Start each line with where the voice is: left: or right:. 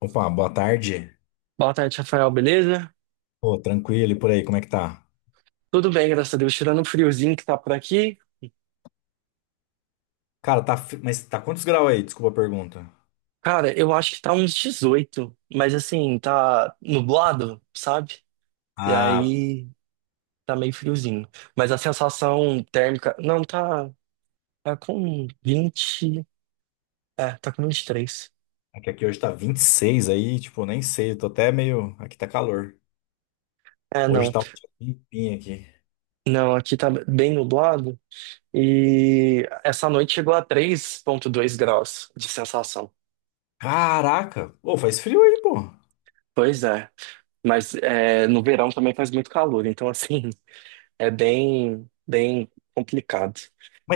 left: Opa, boa tarde.
right: Boa tarde, Rafael, beleza?
left: Pô, tranquilo e por aí, como é que tá?
right: Tudo bem, graças a Deus. Tirando o friozinho que tá por aqui.
left: Cara, tá. Mas tá quantos graus aí? Desculpa a pergunta.
right: Cara, eu acho que tá uns 18, mas assim, tá nublado, sabe? E
left: Ah,
right: aí tá meio friozinho. Mas a sensação térmica. Não, tá com 20. É, tá com 23.
left: é que aqui hoje tá 26 aí, tipo, nem sei, eu tô até meio. Aqui tá calor.
right: É,
left: Hoje
right: não.
left: tá um dia limpinho aqui.
right: Não, aqui tá bem nublado. E essa noite chegou a 3,2 graus de sensação.
left: Caraca! Pô, faz frio aí, pô.
right: Pois é. Mas é, no verão também faz muito calor, então assim. É bem, bem complicado.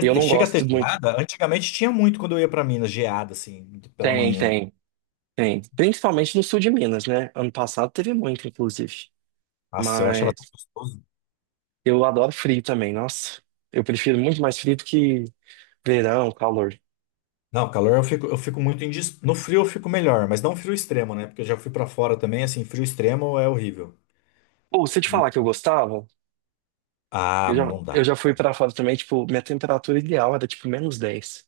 right: E eu não
left: chega a
right: gosto
left: ter
right: muito.
left: geada? Antigamente tinha muito quando eu ia pra Minas, geada, assim, pela
right: Tem,
left: manhã.
right: tem, tem. Principalmente no sul de Minas, né? Ano passado teve muito, inclusive.
left: Nossa, eu achava
right: Mas
left: tão gostoso.
right: eu adoro frio também, nossa. Eu prefiro muito mais frio do que verão, calor.
left: Não, calor eu fico muito. No frio eu fico melhor, mas não frio extremo, né? Porque eu já fui pra fora também, assim, frio extremo é horrível.
right: Ou se eu te
left: Hum.
right: falar que eu gostava,
left: Ah,
right: eu já,
left: não
right: eu
left: dá.
right: já fui pra fora também, tipo, minha temperatura ideal era tipo -10.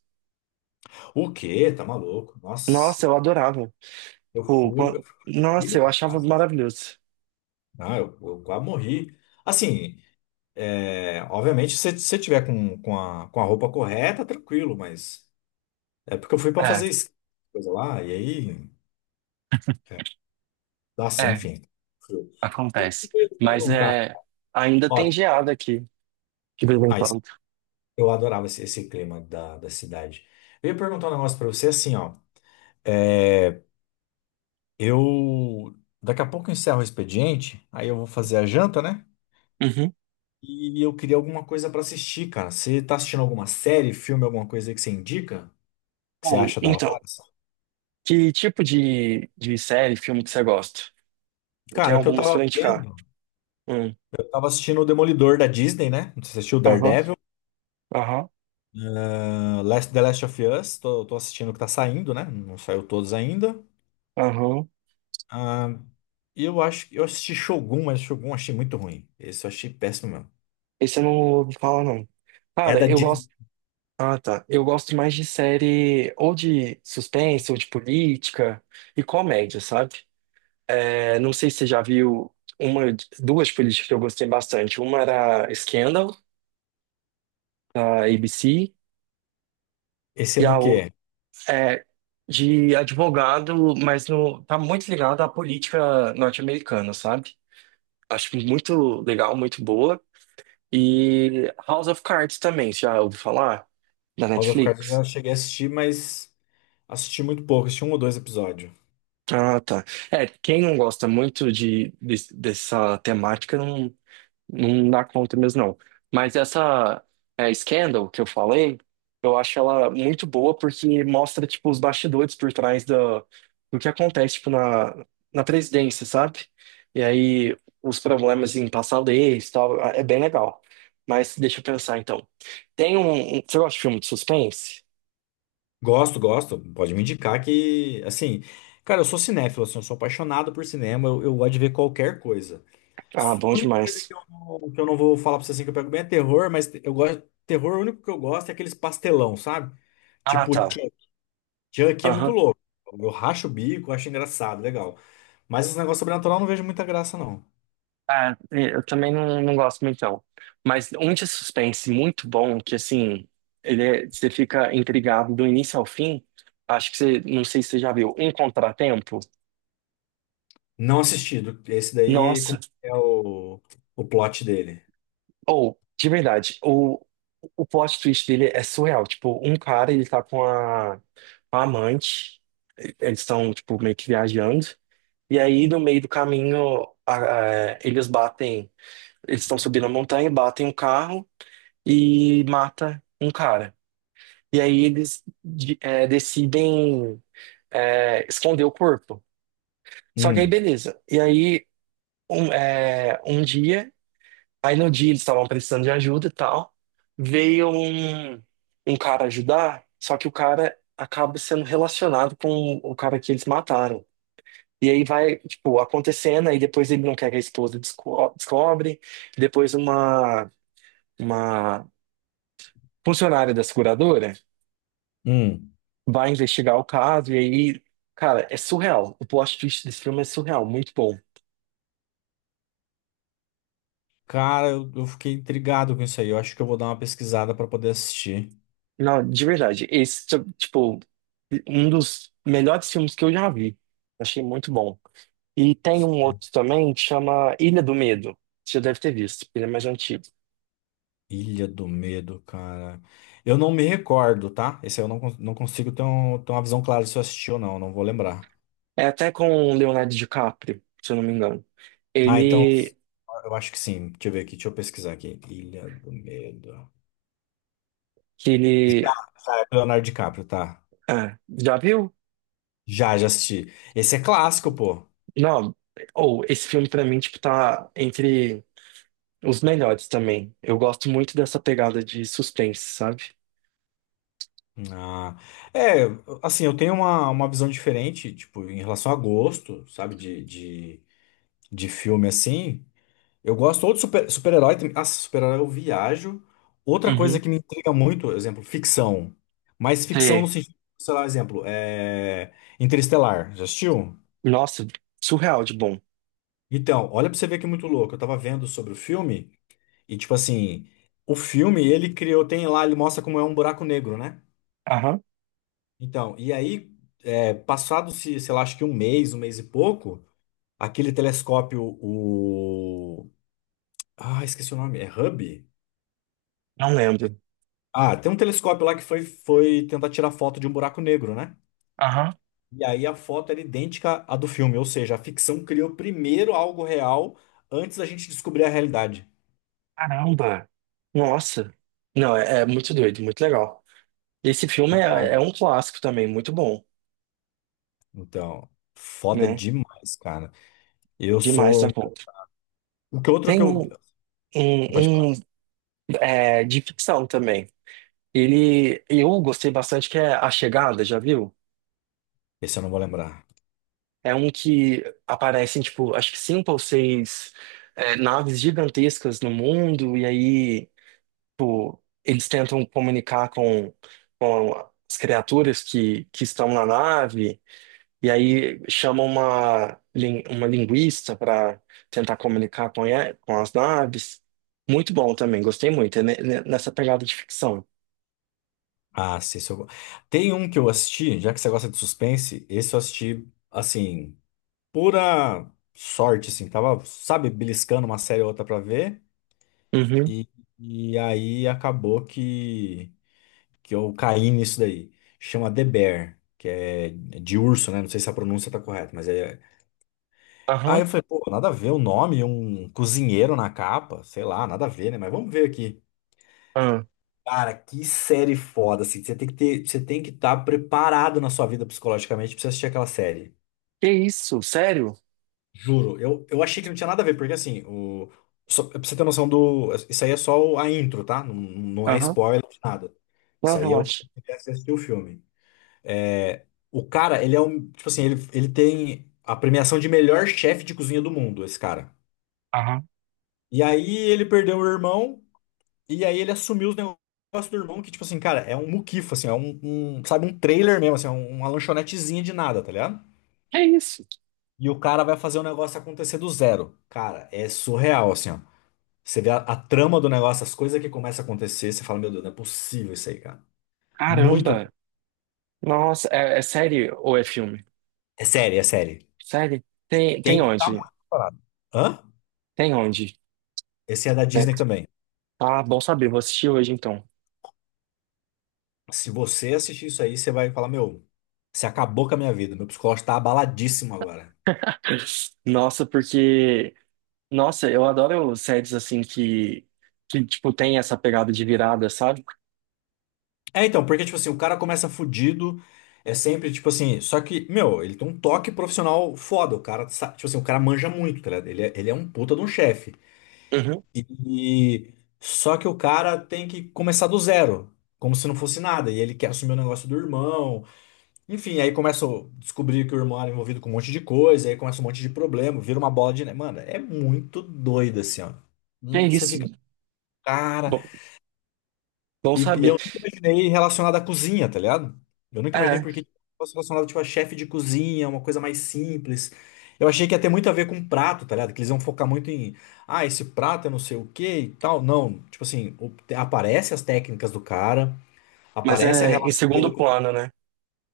left: O quê? Tá maluco?
right: Nossa,
left: Nossa,
right: eu adorava. Tipo,
left: eu fui pra
right: nossa,
left: Chile,
right: eu
left: cara,
right: achava
left: quase.
right: maravilhoso.
left: Não, eu quase morri. Assim, é, obviamente, se você tiver com, com a roupa correta, tranquilo, mas é porque eu fui pra
right: É,
left: fazer esqui, coisa lá, e aí, é, nossa,
right: é,
left: enfim. Frio.
right: acontece.
left: Eu ia te
right: Mas
left: perguntar,
right: é, ainda tem
left: ó,
right: geada aqui, de vez em
left: ah, isso-
right: quando.
left: eu adorava esse, esse clima da, da cidade. Eu ia perguntar um negócio pra você, assim, ó, é, eu, daqui a pouco eu encerro o expediente, aí eu vou fazer a janta, né?
right: Uhum.
left: E eu queria alguma coisa pra assistir, cara. Você tá assistindo alguma série, filme, alguma coisa aí que você indica? Que você
right: Ou,
left: acha da
right: então,
left: hora? Sabe?
right: que tipo de série, filme que você gosta? Eu
left: Cara,
right: tenho
left: o que eu
right: algumas
left: tava
right: pra indicar.
left: vendo,
right: Hum.
left: eu tava assistindo o Demolidor da Disney, né? Não sei se você assistiu
right: Aham,
left: Daredevil?
right: aham,
left: Ah, The Last of Us, tô, tô assistindo o que tá saindo, né? Não saiu todos ainda.
right: aham.
left: Ah, eu acho que eu assisti Shogun, mas Shogun eu achei muito ruim. Esse eu achei péssimo mesmo.
right: Esse eu não ouvi falar, não.
left: É
right: Cara,
left: da
right: eu
left: Disney.
right: gosto. Ah, tá. Eu gosto mais de série ou de suspense, ou de política e comédia, sabe? É, não sei se você já viu uma, duas políticas que eu gostei bastante. Uma era Scandal, da ABC,
left: Esse é
right: e a
left: do quê?
right: é de advogado, mas no, tá muito ligado à política norte-americana, sabe? Acho muito legal, muito boa. E House of Cards também, você já ouviu falar? Da
left: House of Cards eu
right: Netflix?
left: já cheguei a assistir, mas assisti muito pouco, assisti um ou dois episódios.
right: Ah, tá. É, quem não gosta muito dessa temática não, não dá conta mesmo, não. Mas essa é, Scandal que eu falei, eu acho ela muito boa porque mostra, tipo, os bastidores por trás do que acontece, tipo, na presidência, sabe? E aí, os problemas em passar leis e tal, é bem legal. Mas deixa eu pensar, então. Tem você gosta de filme de suspense?
left: Gosto, gosto. Pode me indicar que, assim, cara, eu sou cinéfilo, assim, eu sou apaixonado por cinema, eu gosto de ver qualquer coisa.
right: Ah, bom
left: A única coisa
right: demais.
left: que eu não vou falar pra você assim que eu pego bem é terror, mas eu gosto. Terror, o único que eu gosto é aqueles pastelão, sabe?
right: Ah,
left: Tipo,
right: tá.
left: Chuck Chuck é muito
right: Aham.
left: louco. Eu racho o bico, acho engraçado, legal. Mas os negócios sobrenatural eu não vejo muita graça, não.
right: Ah, é, eu também não gosto muito, não. Mas um de suspense muito bom, que assim, você fica intrigado do início ao fim. Acho que você, não sei se você já viu, Um Contratempo.
left: Não assistido. Esse daí, como
right: Nossa,
left: é o plot dele?
right: ou, de verdade, o plot twist dele é surreal. Tipo, um cara, ele tá com a amante, eles estão, tipo, meio que viajando. E aí, no meio do caminho, eles batem, eles estão subindo a montanha, batem um carro e mata um cara. E aí eles decidem esconder o corpo. Só que aí
left: Hum,
right: beleza. E aí um dia, aí no dia eles estavam precisando de ajuda e tal, veio um cara ajudar, só que o cara acaba sendo relacionado com o cara que eles mataram. E aí vai, tipo, acontecendo, aí depois ele não quer que a esposa descobre, depois uma funcionária da seguradora
left: hum.
right: vai investigar o caso e aí, cara, é surreal. O plot twist desse filme é surreal, muito bom.
left: Cara, eu fiquei intrigado com isso aí. Eu acho que eu vou dar uma pesquisada pra poder assistir.
right: Não, de verdade, esse, tipo, um dos melhores filmes que eu já vi. Achei muito bom. E tem um
left: É.
right: outro também que chama Ilha do Medo. Você já deve ter visto, ele é mais antigo.
left: Ilha do Medo, cara. Eu não me recordo, tá? Esse aí eu não, cons- não consigo ter, ter uma visão clara se eu assisti ou não, não vou lembrar.
right: É até com o Leonardo DiCaprio, se eu não me engano.
left: Ah, então,
right: Ele,
left: eu acho que sim. Deixa eu ver aqui, deixa eu pesquisar aqui. Ilha do Medo.
right: que
left: Já
right: ele,
left: é do Leonardo DiCaprio, tá?
right: ah, já viu?
left: Já, já assisti. Esse é clássico, pô.
right: Não, ou esse filme pra mim, tipo, tá entre os melhores também. Eu gosto muito dessa pegada de suspense, sabe?
left: Ah, é, assim, eu tenho uma visão diferente, tipo, em relação a gosto, sabe, de filme assim. Eu gosto ou de super-herói também. Ah, super-herói eu viajo. Outra coisa
right: Uhum.
left: que me intriga muito, exemplo, ficção. Mas ficção no
right: Sei.
left: sentido, sei lá, exemplo. Interestelar. Já assistiu?
right: Nossa, surreal de bom.
left: Então, olha pra você ver que é muito louco. Eu tava vendo sobre o filme e, tipo assim, o filme ele criou, tem lá, ele mostra como é um buraco negro, né?
right: Aham.
left: Então, e aí, passado, se, sei lá, acho que um mês e pouco, aquele telescópio, o. Ah, esqueci o nome, é Hubble?
right: Não lembro.
left: Ah, tem um telescópio lá que foi, foi tentar tirar foto de um buraco negro, né?
right: Aham.
left: E aí a foto era idêntica à do filme, ou seja, a ficção criou primeiro algo real antes da gente descobrir a realidade.
right: Caramba! Nossa! Não, é muito doido, muito legal. Esse filme é
left: Bizarro.
right: um clássico também, muito bom,
left: Então, foda
right: né?
left: demais, cara. Eu
right: Demais da
left: sou.
right: conta.
left: O que outro que
right: Tem
left: eu.
right: um,
left: Pode falar.
right: um, um, é, de ficção também. Ele, eu gostei bastante que é A Chegada, já viu?
left: Esse eu não vou lembrar.
right: É um que aparecem, tipo, acho que cinco ou seis naves gigantescas no mundo, e aí, tipo, eles tentam comunicar com, com as criaturas que estão na nave, e aí chamam uma linguista para tentar comunicar com as naves. Muito bom também, gostei muito, é nessa pegada de ficção.
left: Ah, sim, esse eu... Tem um que eu assisti, já que você gosta de suspense, esse eu assisti, assim, pura sorte, assim. Tava, sabe, beliscando uma série ou outra pra ver.
right: Uhum,
left: E, e aí acabou que eu caí nisso daí. Chama The Bear, que é de urso, né? Não sei se a pronúncia tá correta, mas é. Aí
right: aham,
left: eu falei, pô, nada a ver o nome, um cozinheiro na capa, sei lá, nada a ver, né? Mas vamos ver aqui.
right: aham.
left: Cara, que série foda, assim. Você tem que estar preparado na sua vida psicologicamente pra você assistir aquela série.
right: Que isso, sério?
left: Juro, eu achei que não tinha nada a ver, porque assim, só, pra você ter noção do. Isso aí é só a intro, tá? Não, não é
right: Aham.
left: spoiler de nada.
right: Não,
left: Isso aí é o que
right: relaxa.
left: você assistir o filme. É. O cara, ele é um. Tipo assim, ele tem a premiação de melhor chefe de cozinha do mundo, esse cara.
right: Aham.
left: E aí ele perdeu o irmão, e aí ele assumiu os negócios do irmão, que, tipo assim, cara, é um muquifo, assim, é um, sabe, um trailer mesmo, assim, é uma lanchonetezinha de nada, tá ligado?
right: É isso.
left: E o cara vai fazer o negócio acontecer do zero. Cara, é surreal, assim, ó. Você vê a trama do negócio, as coisas que começam a acontecer, você fala, meu Deus, não é possível isso aí, cara. Muito.
right: Caramba. Nossa, é série ou é filme?
left: É série, é série.
right: Série? Tem
left: Tem que estar
right: onde?
left: muito preparado. Hã?
right: Tem onde?
left: Esse é da
right: Né?
left: Disney também.
right: Ah, bom saber, vou assistir hoje então.
left: Se você assistir isso aí, você vai falar, meu, você acabou com a minha vida. Meu psicológico tá abaladíssimo agora.
right: Nossa, porque. Nossa, eu adoro séries assim que. Que, tipo, tem essa pegada de virada, sabe?
left: É, então, porque, tipo assim, o cara começa fudido, é sempre, tipo assim, só que, meu, ele tem um toque profissional foda. O cara, tipo assim, o cara manja muito, tá ligado? Ele é um puta de um chefe.
right: Uhum.
left: E só que o cara tem que começar do zero, como se não fosse nada. E ele quer assumir o negócio do irmão. Enfim, aí começa a descobrir que o irmão era envolvido com um monte de coisa, aí começa um monte de problema, vira uma bola de neve. Mano, é muito doido assim, ó.
right: É
left: Hum. Você
right: isso.
left: fica, cara.
right: Bom, bom
left: E
right: saber.
left: eu nunca imaginei relacionado à cozinha, tá ligado? Eu nunca imaginei
right: É,
left: porque fosse relacionado, tipo, a chefe de cozinha, uma coisa mais simples. Eu achei que ia ter muito a ver com prato, tá ligado? Que eles iam focar muito em, ah, esse prato é não sei o quê e tal. Não, tipo assim, aparece as técnicas do cara,
right: mas
left: aparece a
right: é em
left: relação dele
right: segundo
left: com...
right: plano, né?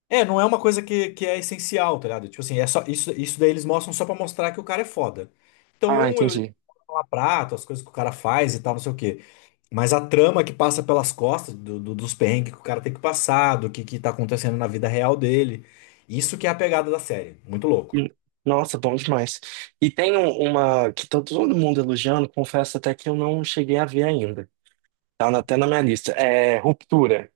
left: É, não é uma coisa que é essencial, tá ligado? Tipo assim, é só, isso daí eles mostram só pra mostrar que o cara é foda. Então,
right: Ah,
left: eu ia
right: entendi.
left: falar prato, as coisas que o cara faz e tal, não sei o quê. Mas a trama que passa pelas costas dos perrengues que o cara tem que passar, do que tá acontecendo na vida real dele. Isso que é a pegada da série. Muito louco.
right: Hum, Nossa, bom demais. E tem uma que tá todo mundo elogiando, confesso até que eu não cheguei a ver ainda. Tá até na minha lista. É Ruptura.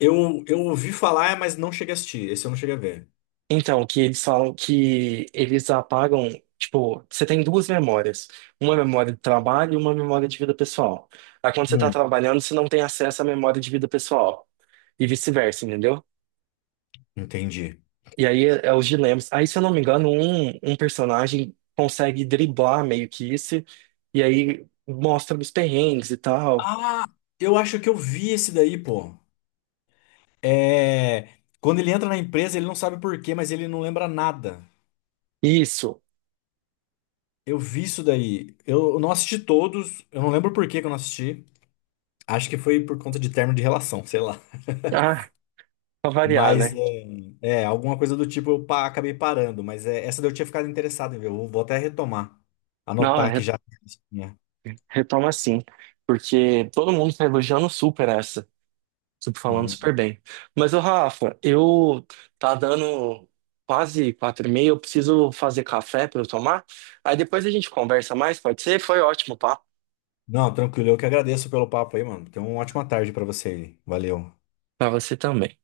left: Eu ouvi falar, mas não cheguei a assistir. Esse eu não cheguei a ver.
right: Então, que eles falam que eles apagam, tipo, você tem duas memórias. Uma memória de trabalho e uma memória de vida pessoal. Aí quando você tá
left: Hum.
right: trabalhando, você não tem acesso à memória de vida pessoal. E vice-versa, entendeu?
left: Entendi.
right: E aí é os dilemas. Aí, se eu não me engano, um personagem consegue driblar meio que isso, e aí mostra os perrengues e tal.
left: Ah, eu acho que eu vi esse daí, pô. É. Quando ele entra na empresa, ele não sabe por quê, mas ele não lembra nada.
right: Isso.
left: Eu vi isso daí. Eu não assisti todos. Eu não lembro por que que eu não assisti. Acho que foi por conta de término de relação, sei lá.
right: Ah, pra variar,
left: Mas
right: né?
left: alguma coisa do tipo acabei parando, mas é, essa daí eu tinha ficado interessado em ver. Eu vou vou até retomar,
right: Não,
left: anotar aqui
right: re-
left: já. É.
right: retoma assim, porque todo mundo tá elogiando super essa, super falando
left: Hum.
right: super bem. Mas, o Rafa, eu tá dando quase 4h30, eu preciso fazer café pra eu tomar. Aí depois a gente conversa mais, pode ser? Foi ótimo, pá.
left: Não, tranquilo, eu que agradeço pelo papo aí, mano. Tenha uma ótima tarde pra você aí. Valeu.
right: Pra você também.